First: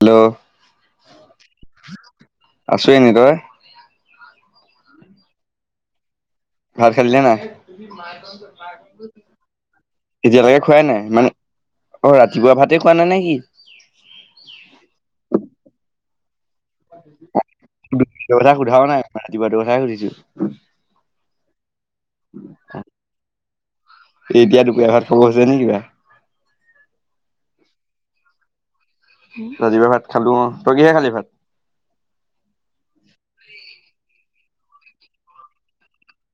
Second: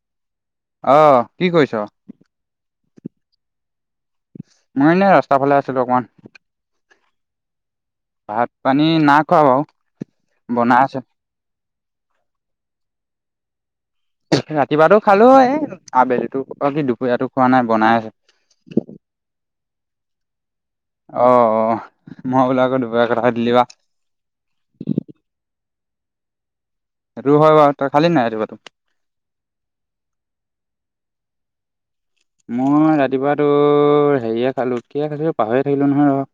Hello. অ' কি কৰিছ। আছো এনে, তই। মই এনে ৰাস্তাৰ ফালে আছিলো অকণমান। ভাত খালিনে নাই ভাত পানী নাই খোৱা বাৰু। এতিয়ালৈকে বনাই খোৱাই আছে নাই মানে অ' ৰাতিপুৱা ভাতে খোৱা নাই নে কি। ৰাতিপুৱাতো খালো এই আবেলিতো অ কি দুপৰীয়াতো খোৱা নাই বনাই আছে। [unintelligible] নাই ৰাতিপুৱাটো কথাই সুধিছো। অ' অ' মই বোল আকৌ দুপৰীয়াৰ কথা সুধিলি বা। এতিয়া দুপৰীয়া ভাত খাব হৈছে নে কিবা। সেইটোটো হয় বাৰু তই খালি নাই ৰাতিপুৱাটো। ৰাতিপুৱা ভাত খালো অ' তই কিহেৰে খালি ভাত। মই ৰাতিপুৱাটো হেৰিয়ে খালো কিহে খালো পাহৰিয়ে থাকিলো নহয় ৰ।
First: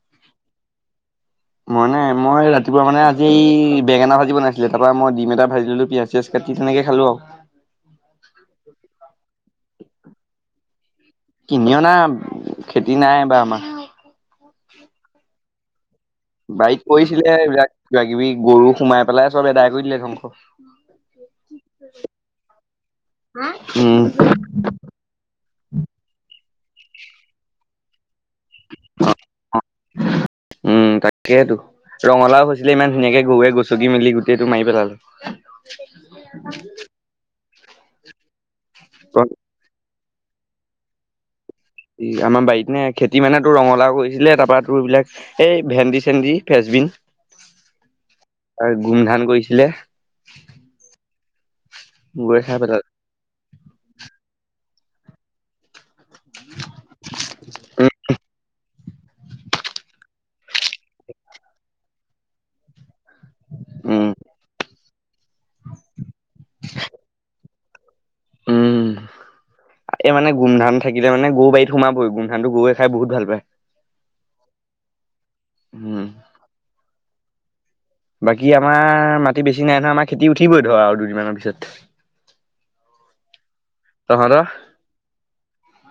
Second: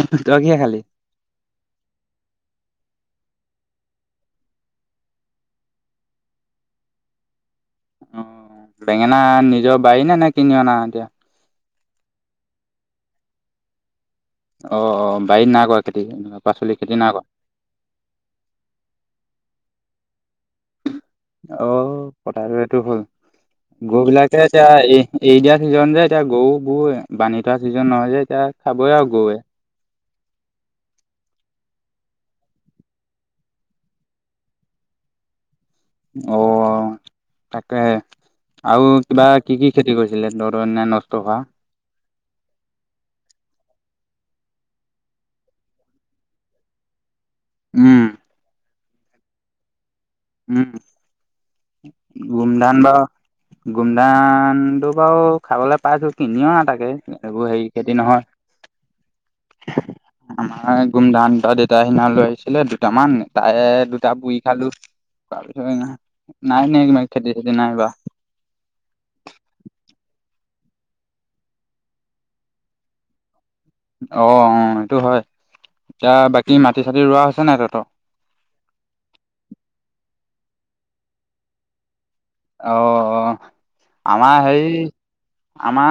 তই কিহেৰে খালি। মইনে মই ৰাতিপুৱা মানে আজি বেঙেনা ভাজি বনাইছিলে, তাপা মই ডিম এটা ভাজি ল'লোঁ, পিয়াঁজ চিয়াজ কাটি, তেনেকে খালোঁ আউ। অ', বেঙেনা নিজৰ বাৰীৰ নে? নে কিনি অনা এতিয়া? কিনি অনা, খেতি নাই এইবাৰ আমাৰ। অ, অ। বাৰীত নাই কৰা খেতি? পাচলি বাৰীত খেতি নাই কৰা কৰিছিলে এইবিলাক কিবা-কিবি, গৰু সোমাই পেলাই চব আদায় কৰি দিলে, ধ্বংস। অ', কথাটো এটো হ'ল। গৰু উম বিলাকে এতিয়া এই এৰি দিয়া ছিজন যে, এতিয়া গউ, গউ এ বানহি থোৱা ছিজন নহয় যে এতিয়া খাবই আৰু গউৱে। উম', তাকেতো। ৰঙালাও হৈছিলে ইমান ধুনীয়াকে, গউৱে গছকি-মেলি গোটেইটো মাই পেলালে। অ', তাকেহে। আউ কিবা কি কি খেত কি কৰিছিলে তহঁতৰ [unintelligible] নষ্ট হোৱা? ই আমাৰ বাৰীত নে? খেতি মানে তোৰ ৰঙলাও কৰিছিলে, তাৰপা তোৰ এইবিলাক এই, ভেন্দি-চেন্দি, ফ্ৰেচ বিন। উম', আৰু গুমধান কইছিলে। উম', গৈ খাই গুমধান পেলালে বা গুমধানটো বাউ খাবলে পাইছো। কিনিওআ তাকে এইবোৰ হেৰি উম খেতি নহয়। আমাৰ গুমধান, ত দেতাই সিনা লৈ আহিছিলে দুটামান তাৰে দুটা উম পুই খালো। [unintelligible] নাই, নাই [unintelligible] খেতি-চেতি নাই বা [unintelligible] এ, মানে গুমধান থাকিলে মানে গউ বাৰীত সোমাবই। গুমধানটো গওৱে খাই বহুত পায়। অঁ, অঁ এটো হয়। উম এতিয়া বাকী মাটি-চাটি ৰোৱা হৈছে নাই তহঁতৰ? বাকী আমাৰ মাটি বেছি নাই নহয়। আমাৰ খেতি উঠিবই ধৰা, আউ দুদিনমানৰ পিছত। অঁ, অঁ আমাৰ তহঁতৰ হেই, আমা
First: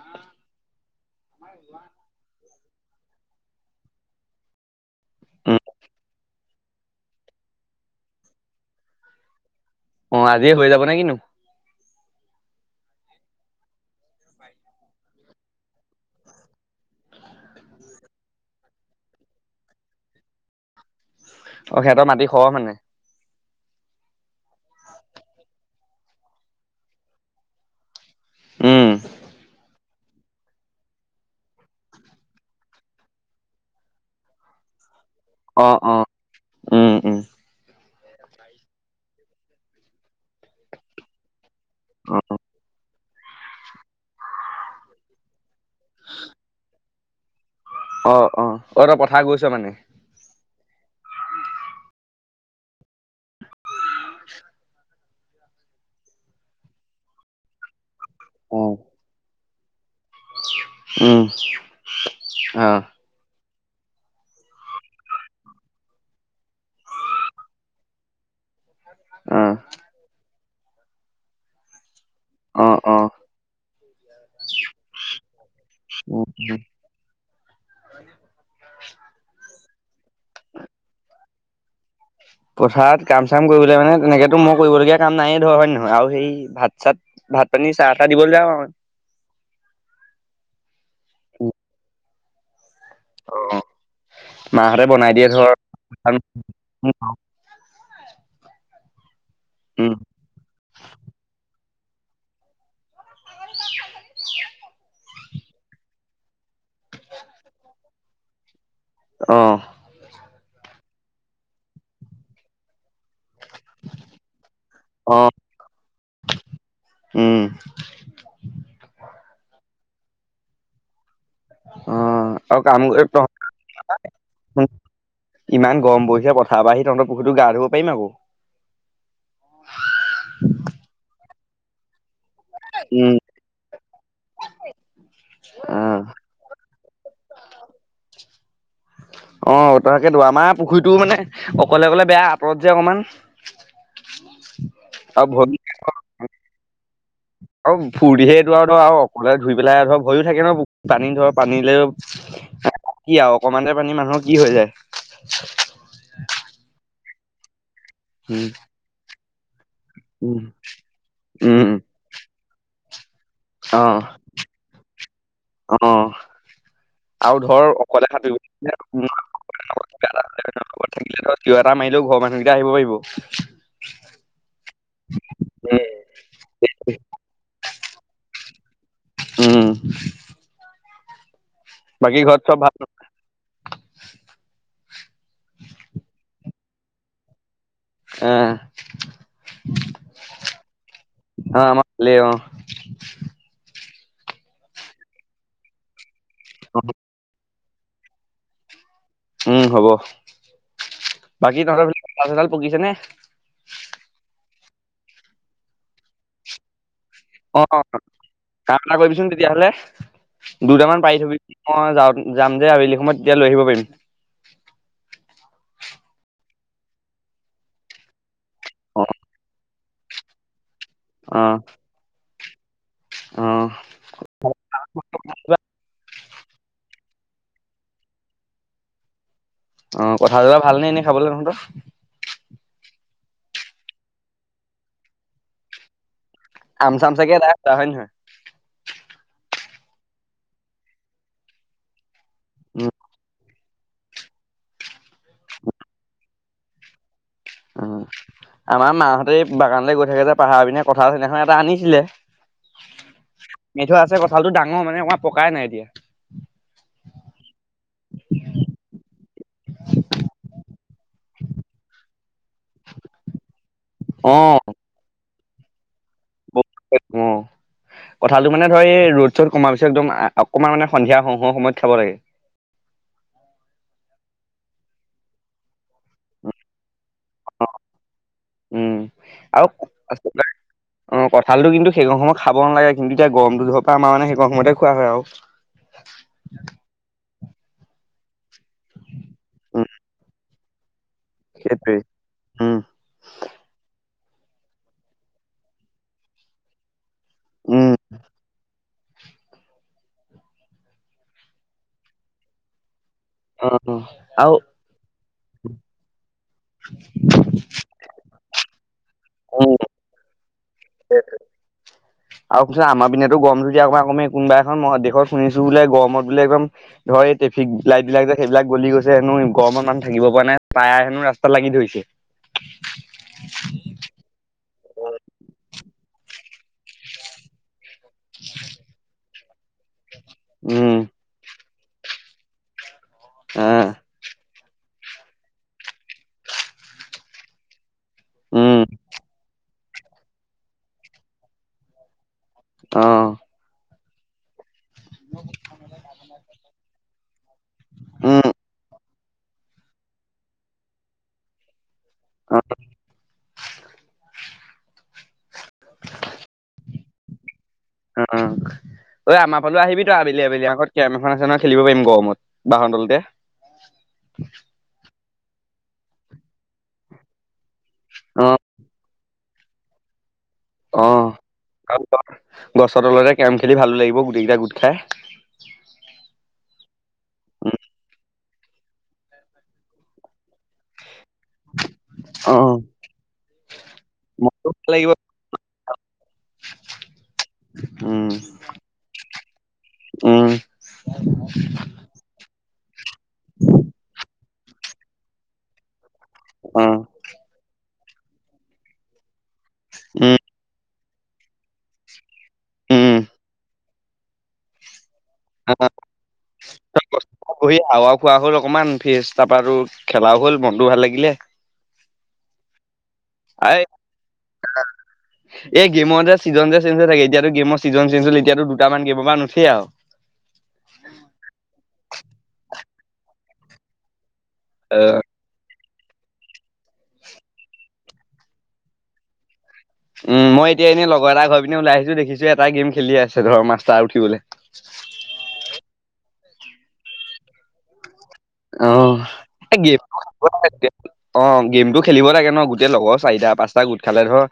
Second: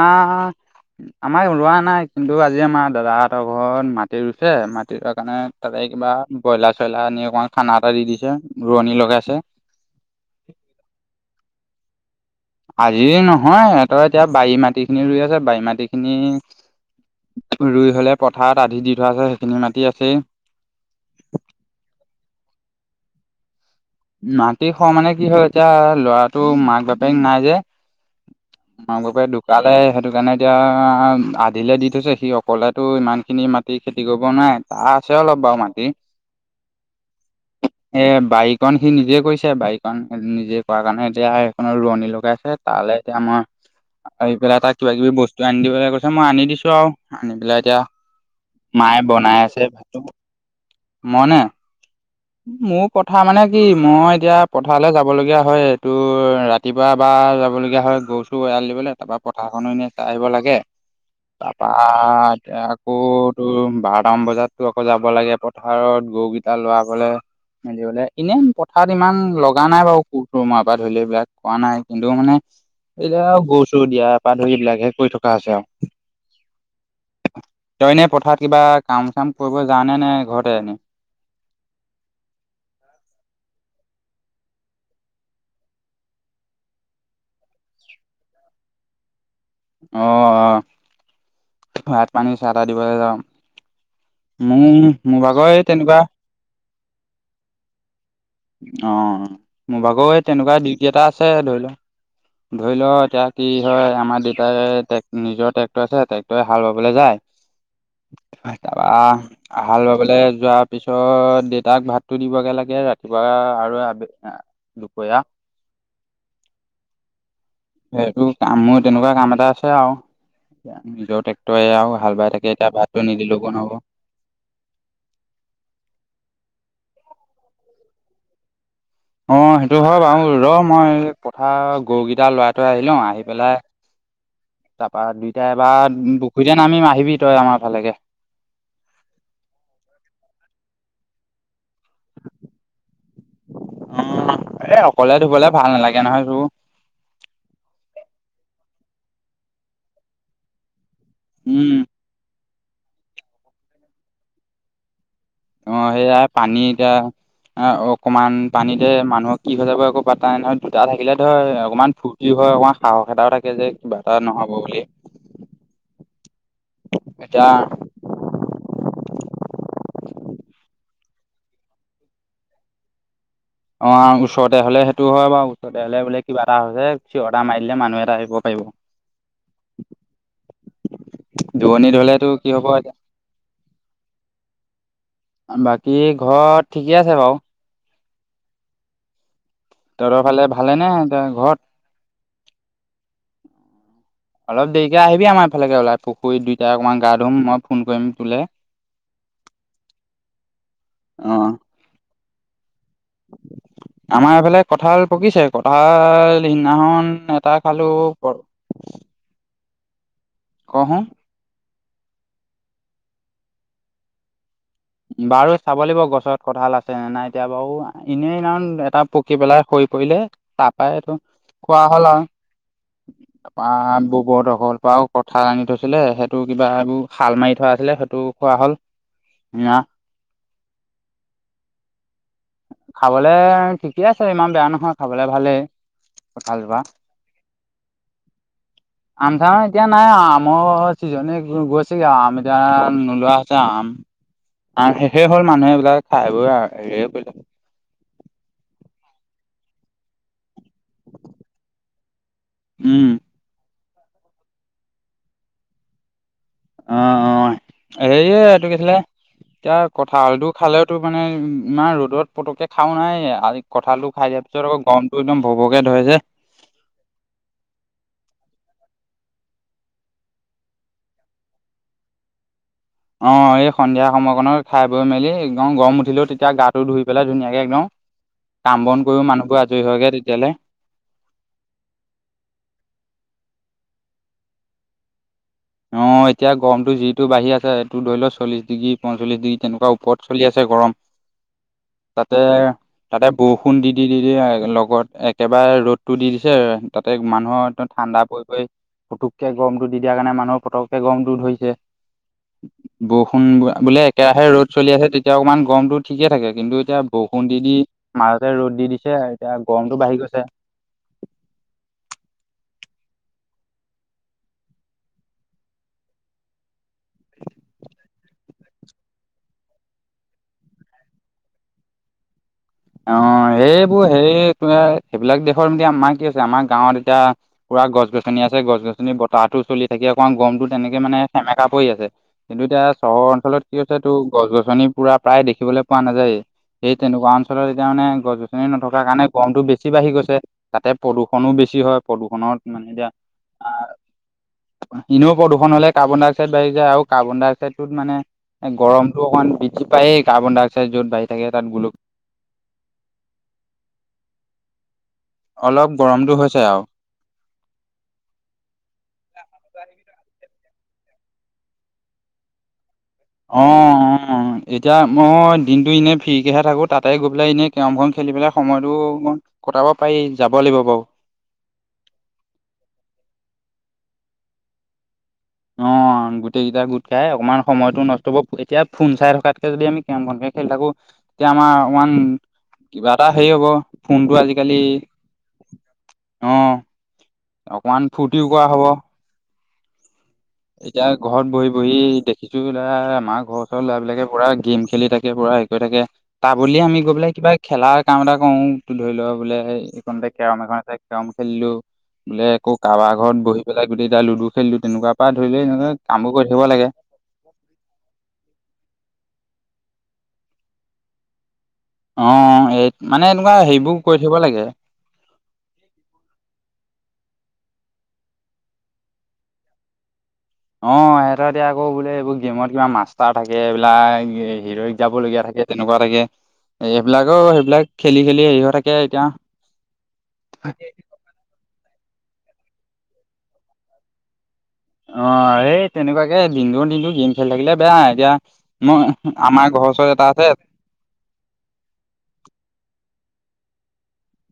আমাৰ ৰোৱা নাই। কিন্তু আজি আমাৰ দাদাহঁতৰ ঘৰত মাটি ৰুইছে, মাট [unintelligible] কাণে, উম তাতে কিবা ব্ৰইলাৰ-চইলাৰ আনি অকমান খানা এটা দি দিছে। ৰোৱনী লগাইছে। অ', আজিয়ে হৈ যাব নে কি নু? আজিয়ে নহয় সেহঁতৰ এতিয়া বাৰী মাটি খিনি ৰুই আছে। বাৰী মাটি খিনি ৰুই হ'লে পথাৰত আধি দি থোৱা আছে। সেইখিনি মাটি আছেই অ', সেহতৰ মাটি খহ মানে? মাটি খহ মানে কি হয় এতিয়া, ল'ৰাটো মাক বাপেক নাই যে। উম মাক, বাপেক ধুকালে সেইটো কাৰণে এতিয়া আধিলে দি থৈছে। সি অকলেতো ইমানখিনি মাটি খেতি কৰিব নোৱাৰে। আছে অলপ বাউ অ মাটি। অ উম উম এ বাইক কণ সি নিজে কৈছে। বাৰীকণ নিজে কৰা কাৰণে এতিয়া সেইখনৰ ৰোৱনী অ লগাইছে তালে এতিয়া মই আহি পেলাই তাক কিবা-কিবি বস্তু আনি দিবলে কৈছে। মই আনি দিছোঁ আউ আনি পেলাই এতিয়া অ, অ। অ', তই পথাৰ গৈছ মানে? মনে? মোৰ পথাৰ মানে কি মই এতিয়া পথাৰলে যাবলগীয়া হয়। এটো ৰাতিপুৱা এবা যাবলগীয়া হয়, গধু টু এৰাল উম দিবলে, তাৰপা পথাৰখনো এনে চাই আহিব লাগে। উম তাৰপা এতিয়া অ আকো তোৰ বাৰটামান বজাতো আকৌ যাব লাগে পথাৰত গউ কেইটা লৰাবলে, মেলিবলে। ইনে পথাৰত ইমান অ লগা নাই বাউ [unintelligible] মা পাট ধৰিলো এইবিলাক কোৱা নাই, কিন্তু মানে অ অ এইয়া, গৰু চৰু দিয়া পা ধৰি এইবিলাকহে কৰি থকা হৈছে আৰু [unintelligible] তই এনে পথাৰত কিবা কাম চাম কৰিব যাৱনে নে ঘৰতে এনেই? পথাৰত কাম চাম কৰিবলে মানে তেনেকেতো মই কৰিবলগীয়া কাম নায়ে ধৰ হয় নে নহয় আৰু সেই ভাত-চাত ভাত-পানী, চাহ-তাহ দিবলৈ যাওঁ আও। অ', অ'। ভাত-পানী, চাহ-তাহ দিবলৈ যাওঁ। অ', মাহঁতে মোৰ বিনাই মোৰ দিয়ে ভাগৰ ধৰ, এই তেনেকুৱা [unintelligible] অ', মোৰ উম ভাগৰ এই তেনেকুৱা দিওতি এটা আছে ধৰি ল ধৰি ল', এতিয়া কি হয় আমাৰ দেউতাই নিজৰ ট্ৰেক্টৰ আছে ট্ৰেক্টৰে হাল বাবলৈ যায় তাপা অ আহা লগে লগে যোৱাৰ পিছত দেউতাক ভাতটো দিবগে লাগে ৰাত পুৱা আৰু [unintelligible] অ দুপৰীয়া। উম। সেইটো কাম, মোৰ তেনেকুৱা কাম এটা আছে আৰু নিজৰ [unintelligible] অ আৰু হাল বাই থাকে আৰু এতিয়া কাম ভাতটো নিদিলগেও নহব। ইমান গৰম পৰিছে পথাৰ পৰা আহি তহতৰ পুখুৰীতোত গা ধুব পাৰিম আকৌ। অ', সেইটো হয় বাও আৰু ৰ' মই পথাৰৰ গৰুকেইটা লৰাই থই আহি লওঁ উম আহি পেলাই তাৰপা দুইটা এবাৰ অ পুখুৰীতে নামিম আহিবি তই আমাৰ ফালেকে। অ', তাকেতো আমাৰ পুখুৰীটো মানে অকলে অকলে বেয়া আপৰত যে অকণমান। উম, এ অকলে ধুবলে ভৰি ভাল নালাগে নহয় তোৰ। আৰু ফূৰ্তিহে এইটো আৰু ন অকলে ধুই পেলাই আকৌ ভয়ো থাকে ন পানী ধৰ পানী উম লে কি আৰু অকণমানহে পানী মানুহৰ কি হৈ যায়। অ', সেয়াই পানী এতিয়া অকমান উম পানীতে মানুহৰ কি হৈ যাব আকৌ [unintelligible] উম নহয় দুটা থাকিলে ধৰ উম, অকণমান ফূৰ্তি হয়, অকণমান সাহস এটাও থাকে যে কিবা এটা নহ'ব বুলি। উম, আৰু এতিয়া ধৰ অকলে সাঁতুৰি [unintelligible] [unintelligible] চিঞৰ এটা মাৰিলেও ঘৰৰ মানুহকেইটা আহিব পাৰিব। অ', ওচৰতে হলে সেইটো হয় বাৰু ওচৰতে উম, হলে বোলে কিবা এটা হৈছে চিঞৰ এটা মাৰিলে মানুহ এটা আহিব পাৰিব। [inaudible] উম। দূৰণিত বাকী হ'লেতো ঘৰত কি চব হব ভাল? এতিয়া বাকী ঘৰত ঠিকে আছে বাৰু। অহ। তহঁতৰ ফালে ভালে নে এতিয়া ঘৰত? অ', আমাৰ ভালেই অ', অলপ দেৰিকে আহিবি আমাৰ এইফালে‌কে ওলাই, পুখুৰীত দুইটাই অ, অকমাণ গা ধুম, মই ফোন‌ কৰিম তোলে। উম হ'ব। অ বাকী তহঁতৰ ফালে কঁঠাল চঠাল পকিছে নে? আমাৰ এইফালে কঁঠাল পকিছে, কঁঠাল সিদিনাখন এটা খালো অ', কাম এটা কৰিবিচোন তেতিয়াহলে, কহো দুটামান পাৰি থ'বি। মই যাওঁ, যাম যে আবেলি সময়ত তেতিয়া লৈ আহিব পাৰিম। বাৰু চাব লাগিব গছত কঁঠাল আছে নে নাই এতিয়া বাৰু এনে সিদিনাখন এটা অ', পকি পেলাই সৰি পৰিলে তাৰ পৰাই এইটো অ', খোৱা হল আৰু। তাৰ অ', পৰা বুবু হঁতৰ ঘৰৰ পৰাও কঁঠাল আনি থৈছিলে সে সেইটো কিবা এইবোৰ সাল মাৰি থোৱা আছিলে সেইটোও খোৱা হ'ল। না। অ', কঁঠাল কেটা ভাল নে এনেই খাবলৈ তহঁতৰ? খাবলে ঠিকে আছে ইমান বেয়া নহয় খাবলে ভালেই। কঁঠালজোপা আম চাম চাগে [unintelligible] হয় নে নহয়? আম চামা এতিয়া নাই আৰু আমৰ চিজনে গৈছেগে আৰু আম এতিয়া উম, আম নোলোৱা হৈছে আম। আম শেষেই হ'ল মানুহে এইবিলাক খাই বৈ হেৰিয়ে কৰিলে। উম। আমাৰ মাহঁতে এই বাগানলৈ গৈ থাকে যে পাহাৰ পিনে কঁঠাল সিদিনাখন এটা আনিছিলে। উম। মিঠা আছে কঁঠালটো ডাঙৰ মানে আমাৰ পকাই নাই এতিয়া। অ অ এয়ে এইটো কি আছিলে? এতিয়া কঁঠাল এইটো খালেওতো মানে ইমান ৰ'দত পতককে খাও নাই [unintelligible] কঁঠালটো খাই দিয়াৰ অ'। পিছত আকৌ গৰমটো একদম ভৌ ভৌকে ধৰে যে। অ' কঁঠালটো মানে ধৰ এই ৰ'দ চ'দ কমাৰ পিছত একদম অকণমান মানে সন্ধিয়া হ'ও হ'ও সময়ত খাব লাগে। অ এই সন্ধিয়া সময়কণত খাই বৈ মেলি একদম গৰম উঠিলেও তেতিয়া গাটো ধুই পেলাই ধুনীয়াকে একদম, কাম উম, বন কৰিও মানুহবোৰ আৰু আজৰি হয়গে তেতিয়ালে। অ কঁঠালটো কিন্তু সেইকণ সময়ত খাব নালাগে কিন্তু এতিয়া গৰমটো ধৰপা আমাৰ মানে সেইকণ সময়তে খোৱা হয় আৰু। অ এতিয়া গৰমটো যিটো বাঢ়ি আছে তোৰ ধৰি ল চল্লিছ ডিগ্ৰী পঞ্চল্লিছ ডিগ্ৰী উম, তেনেকুৱা ওপৰত চলি আছে গৰম। [inaudible] সেইটোৱে। তাতে উম। তাতে বৰষুণ দি দি দি লগত একেবাৰে ৰ'দটো দি দিছে তাতে মানুহৰ একদম উম, ঠাণ্ডা পৰি পৰি পুতুককে গৰমটো দি দিয়াৰ কাৰণে মানুহক পতকে গৰমটো ধৰিছে। বৰষুণ অ' বোলে একেৰাহে আৰু ৰ'দ চলি আছে তেতিয়া অকণমান গৰমটো ঠিকে থাকে কিন্তু এতিয়া বৰষুণ দি দি মাজতে ৰ'দ দি দিছে এতিয়া উম, গৰমতো বাঢ়ি গৈছে। [unintelligible] আৰু পিছত আমাৰপিনেটো গৰম যদি অকমান কমে কোনোবা এখন দেশত শুনিছো বোলে গৰমত বোলে একদম ধৰ এই ট্ৰেফিক লাইটবিলাক যে সেইবিলাক গলি গৈছে হেনো গৰমত মানুহ থাকিব পৰা নাই টায়াৰ হেনো ৰাস্তাত লাগি ধৰিছে। অ এইেবোৰ হেই সেইবিলাক দেশৰ ম আমাৰ কি আছে আমাৰ গাঁৱত এতিয়া পুৰা গছ গছনি আছে গছ গছনি বতাহটো চলি থাকে অকণ গৰমতো উম, তেনেকে মানে সেমেকা পৰি আছে কিন্তু এতিয়া চহৰ অঞ্চলত কি আহ, হৈছে টো গছ গছনি পুৰা প্ৰায় দেখিবলৈ পোৱা নাযায়, এই তেনেকুৱা অঞ্চলত এতিয়া মানে গছ গছনি উম। নথকাৰ কাৰণে গৰমটো বেছি বাঢ়ি গৈছে, তাতে প্ৰদূষণো বেছি হয়। প্ৰদূৰষণত মানে এতিয়া অ', আহ এনেও প্ৰদূষণ হলে কাৰ্বন ডাই অক্সাইড বাঢ়ি যায় আৰু কাৰ্বন ডাই অক্সাইডটোত মানে উম, এ গৰমটো অকমান বৃদ্ধি পায়েই কাৰ্বন ডাই অক্সাইড যত বাহি থাকে তাত গোল [unintelligible] অলপ গৰমটো হৈছে আও। উম উম। ঐ আমাৰ ফালেও আহিবি তই আবেলি আবেলি আগত কেৰাম এখন আছে নহ খেলিব পাৰিম গৰমত বাহৰ তলতে। অঁহ অঁহ এতিয়া মই দিনটো এনেই ফ্ৰী কেহে থাকো তাতে গৈ পেলাই এনে কেৰমখন খেলি পেলাই অ', সময়টো অকণ কটাব পাৰি, যাব লাগিব বাৰু। অ'। [unintelligible] গছৰ তলতে কেৰম খেলি ভালো লাগিব গোটেইকেইটা গোট খাই। অ। গোটেই কেইটা গোট খাই অকমান সময়টো নষ্ট হব, এতিয়া ফোন চাই থকাতকে যদি আমি কেম বনকে খেল থাকো এতিয়া আমাৰ ওৱান অ কিবা এটা হেৰি হ'ব ফোনটো মনটো আজিকালি ভাল লাগিব অ' অকমান উম, ফূৰ্তিও কৰা হ'ব। উম এতিয়া ঘৰত বহি বহি দেখিছো [unintelligible] আমাৰ ঘৰৰ ওচৰ ল'ৰা বিলাকে পুৰা গেম। খেলি থাকে পুৰা হেৰি কৰি থাকে তা বদলি অ আমি গৈ পেলাই কিবা খেলা। কাম এটা কৰো ধৰি ল বোলে এইকনতে উম, কেৰম এখন আছে কেৰম খেলিলো। বোলে আকৌ কাৰবাৰ উম। ঘৰত বহি পেলাই গোটেইকেইটাই লুডু খেলিলো তেনেকুৱা। বা ধৰি ল এনেকোৱা কামবোৰ কৰি থাকিব লাগে। [unintelligible] হাৱাও খোৱা হ'ল অকণমান ফ্ৰেচ তাৰপা তোৰ খেলাও হ'ল মনটোও ভাল লাগিলে। অ' এই মানে এনেকুৱা এই হেৰিবোৰ কৰি থাকিব লাগে। এই গেমৰ যে চিজন যে চেঞ্জ হৈ থাকে, এতিয়াতো গেমৰ ছিজন চেঞ্জ হ'ল এতিয়াতো দুটামান গেমৰপৰা নুঠেই আৰু। অ' এহেঁতেৰ এতিয়া আকৌ বোলে এইবোৰ গেমত কিবা মাষ্টাৰ থাকে এইবিলাক হিৰৰিক অ', যাবলগীয়া থাকে। তেনেকুৱা থাকে এইবিলাক আৰু সেইবিলাক খেলি খেলি হেৰি হৈ থাকে এতিয়া। উম মই এতিয়া এনেই লগৰ এটা ঘৰ পিনে ওলাই আহিছো দেখিছো এটাই গেম খেলি আছে ধৰ মাষ্টাৰ উঠিবলৈ। অ' এই তেনেকুৱাকে দিনটো দিনটো গেম খেলি থাকিলে বেয়া এতিয়া। মই অহ আমাৰ এই ঘৰৰ গেম ওচৰত এটা আছে। অ' গেমটো খেলিব লাগে ন গোটেই লগৰ চাৰিটা পাঁচটা গোট খালে ধৰ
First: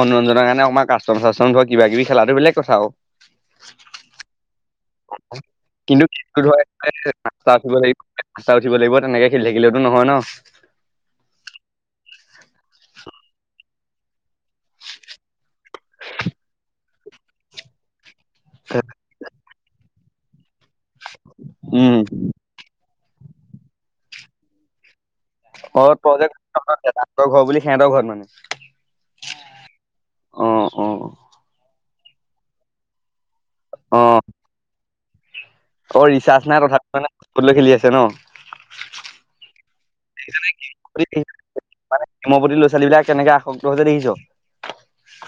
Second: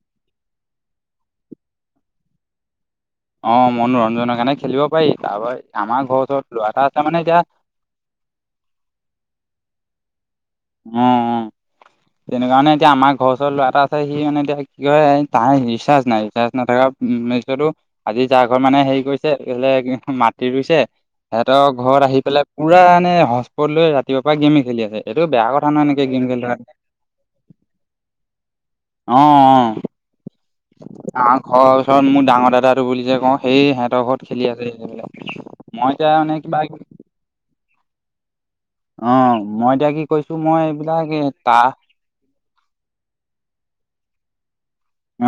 মনোৰঞ্জনৰ কাৰণে অকমান কাচ [unintelligible] কিবা কিবি খেলাতো বেলেগ কথা আও অ' মনোৰঞ্জনৰ কাৰণে খেলিব পাৰি তাৰপা কিন্তু আমাৰ ঘৰৰ খেলটো ধৰ ওচৰত ল'ৰা এটা একেবাৰে আছে মানে এতিয়া। [inaudible] [unintelligible] উঠিব লাগিব তেনেকে খেলি থাকিলেেতো নহয় ন। অ' সেইটো কাৰণে এতিয়া আমাৰ ঘৰৰ ওচৰত ল'ৰা এটা আছে সি মানে এতিয়া কিয় তাৰ ৰিচাৰ্জ নাই ৰিচাৰ্জ নাথাকা [inaudible] তেনেক কাৰণে এতিয়া আমাৰ ঘৰ চৰ ল এটা আ সি মানে এতিয়া কি ক কৰে তাৰ ৰিচাৰ্জ নাই ৰিচাৰ্জ নাথাকা [inaudible] [inaudible] আজি যাৰ ঘৰত মানে হেৰি কৰিছে এই বোলে মাটি ৰুইছে সিহঁতৰ উম ঘৰত আহি পেলাই পুৰা মানে হটস্পট লৈ ৰাতিপুৱাৰ পৰা গেমে খেলি আছে এইটো বেয়া কথা নহয় এনেকে গেম খেলি থকাতো তৰ ঘৰ বুলি সিহঁতৰ ঘৰত অ' মানে অ' অ অ আমাৰ ঘৰৰ ওচৰত মোৰ ডাঙৰ দাদাটো বুলি যে কওঁ সেই অ সিহঁতৰ ঘৰত খেলি আছে [unintelligible] অ' মানে ৰিচাৰ্জ কিবা নাই তথাপিও [unintelligible] লৈ খেলি আছে ন অ' ম‌ই এতিয়া কি কৰিছোঁ মই এইবিলাক এ তা তোমাৰ প্ৰতি ল'ৰা ছোৱালী বিলাক কেনেকে আসক্ত হৈছে দেখিছা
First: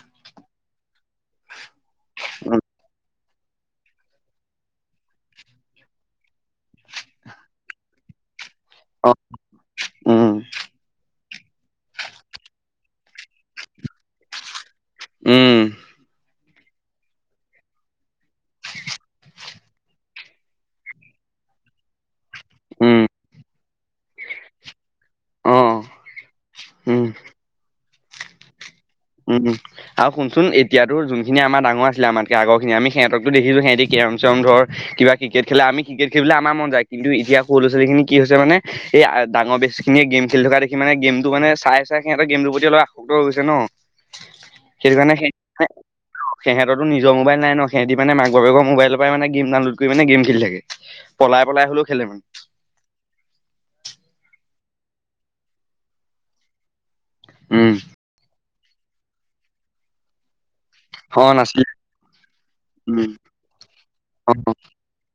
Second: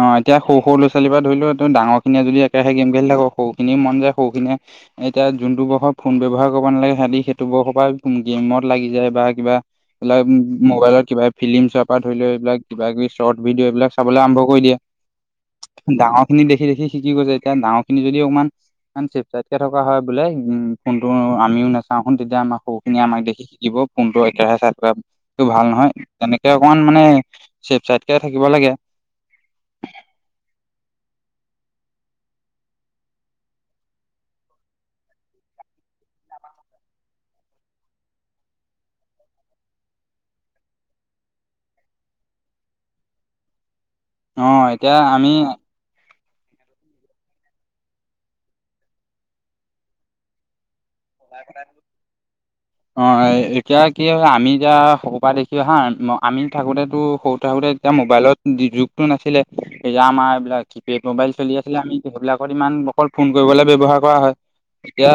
অ' এতিয়া সৰু লৰা ছোৱালী পৰা ধৰিল তহঁত ডাঙৰ খিনিয়ে যদি উম একেৰাহে গেম খেলি থাক সৰু খিনিয়ে মন যায় সৰু খিনিয়ে এতিয়া জোনটো বয়সত ফোন ব্যৱহাৰ কৰিব নালাগে সেহঁতি সেইটো বয়সৰ পৰাই গেমত লাগি অ যায় বা কিবা উম এইবিলাক উ মোবাইলত কিবা ফিল্ম চোৱাৰ পৰা ধৰি ল এইবিলাক কিবা কিবি শ্বৰ্ট ভিডিঅ বিলাক চাবলৈ আৰম্ভ কৰি দিয়ে উম ডাঙৰ খিনিক দেখি দেখি শিকি গৈছে এতিয়া ডাঙৰ খিনি যদি অকমান চেফ চাইদকৈ থকা হয় বোলে উম ফোনটো আমিও নাচাও চাওখন তেতিয়া আমাৰ সৰুখিনিয়ে উম আমাক দেখি শিকিব ফোনটো একেৰাহে চাই থকা অ ভাল নহয় এনেকে অকমান উম মানে চেফ চাইদকে থাকিব লাগে উম উম আৰু শুনচোন এতিয়াতো জোনখিনি আমাৰ ডাঙৰ আছিলে আমাতকে আগৰখিনি আমি সেহঁতকতো দেখিছোঁ সেহঁতি কেৰম চেৰম ধৰ কিবা ক্ৰিকেট খেলা আমি ক্ৰিকেট খেলিবলৈ আমাৰ মন যায় কিন্তু এতিয়া সৰু ল'ৰা ছোৱালী খিনি কি হৈছে মানে এই ডাঙৰ বেছিখিনিয়ে গেম খেলি থকা দেখি মানে গেমটো মানে চাই চাই সিহঁতে গেমটোৰ প্ৰতি অলপ আসক্ত হৈ গৈছে ন অ এতিয়া সেইটো কাৰণে আমি সেই সেহেঁতৰতো নিজৰ মোবাইল নাই ন সেহঁতি মানে মাক বাপেকৰ মোবাইলৰ পৰাই মানে গেম ডাউনল'ড কৰি মানে গেম খেলি থাকে [unintelligible] পলাই পলাই হ'লেও খেলে মানে। অঁ এতিয়া কি হয় আমি এতিয়া সৰু পৰা দেখি অহা আমি থাকোতেটো সৰু থাকোতে উম তেতিয়া যোগটো নাছিলে এতিয়া আমাৰ এইবিলাক কিপেড অ মোবাইল চলি নাছিলে আছিলে আমি সেইবিলাকত ইমান অকল উম ফোন কৰিবলে ব্যৱহাৰ কৰা অ হয় এতিয়া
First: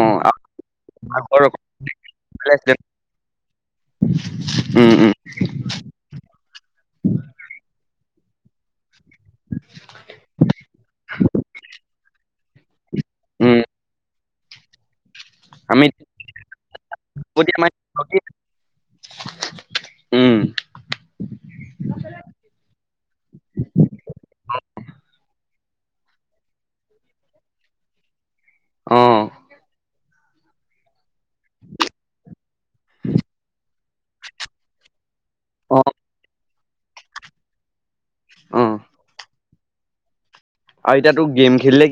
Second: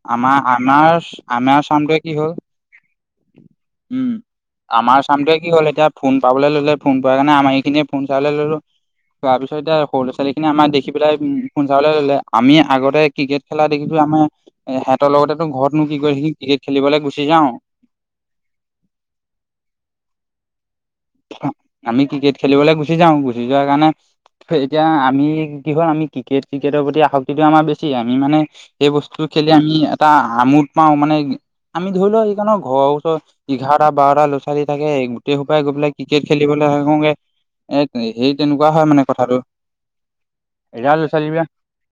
অ আমাৰ আমাৰ ঘৰৰ আমাৰ অকণমান চামটো কি হ'ল ফালে আছিলে। উম। উম আমাৰ উম চামটোৱে কি হ'ল এতিয়া ফোন পাবলে ললে ফোন পোৱাৰ কাৰণে আমাৰ এইখিনিয়ে ফোন চাবলে ললোঁ। তাৰপিছত এতিয়া সৰু ল'ৰা ছোৱালীখিনিয়ে আমাক দেখি পেলাই ফোন চাবলে ল'লে। আমি আগতে ক্ৰিকেট উম খেলা দেখিছোঁ আমি এ হেতৰ লগতেটো ঘৰতনো আমি কি কৰি সি ক্ৰিকেট খেলিবলৈ গুচি যাওঁ। উম আমি ক্ৰিকেট খেলিবলে গুচি যাওঁ, গুচি যোৱা কাৰণে এতিয়া আমি কি হ'ল আমি ক্ৰিকেট ক্ৰিকেটৰ প্ৰতি আসক্তিটো আমাৰ বেছি, আমি মানে সেই অ বস্তুটো খেলি আমি এটা আমোদ এটা পাওঁ মানে আমি ধৰি লও সেইকণৰ ঘৰৰ ওচৰত ইঘাৰটা বাৰটা ল'ৰা ছোৱালী থাকে গোটেই সোপাই গৈ অ পেলাই ক্ৰিকেট খেলিবলে আহোঁগে। এ সেই অ তেনেকুৱা হয় আৰু মানে কথাটো, এতিয়া ল'ৰা তোৰ ছোৱালী গেম বিলাক খেলিলে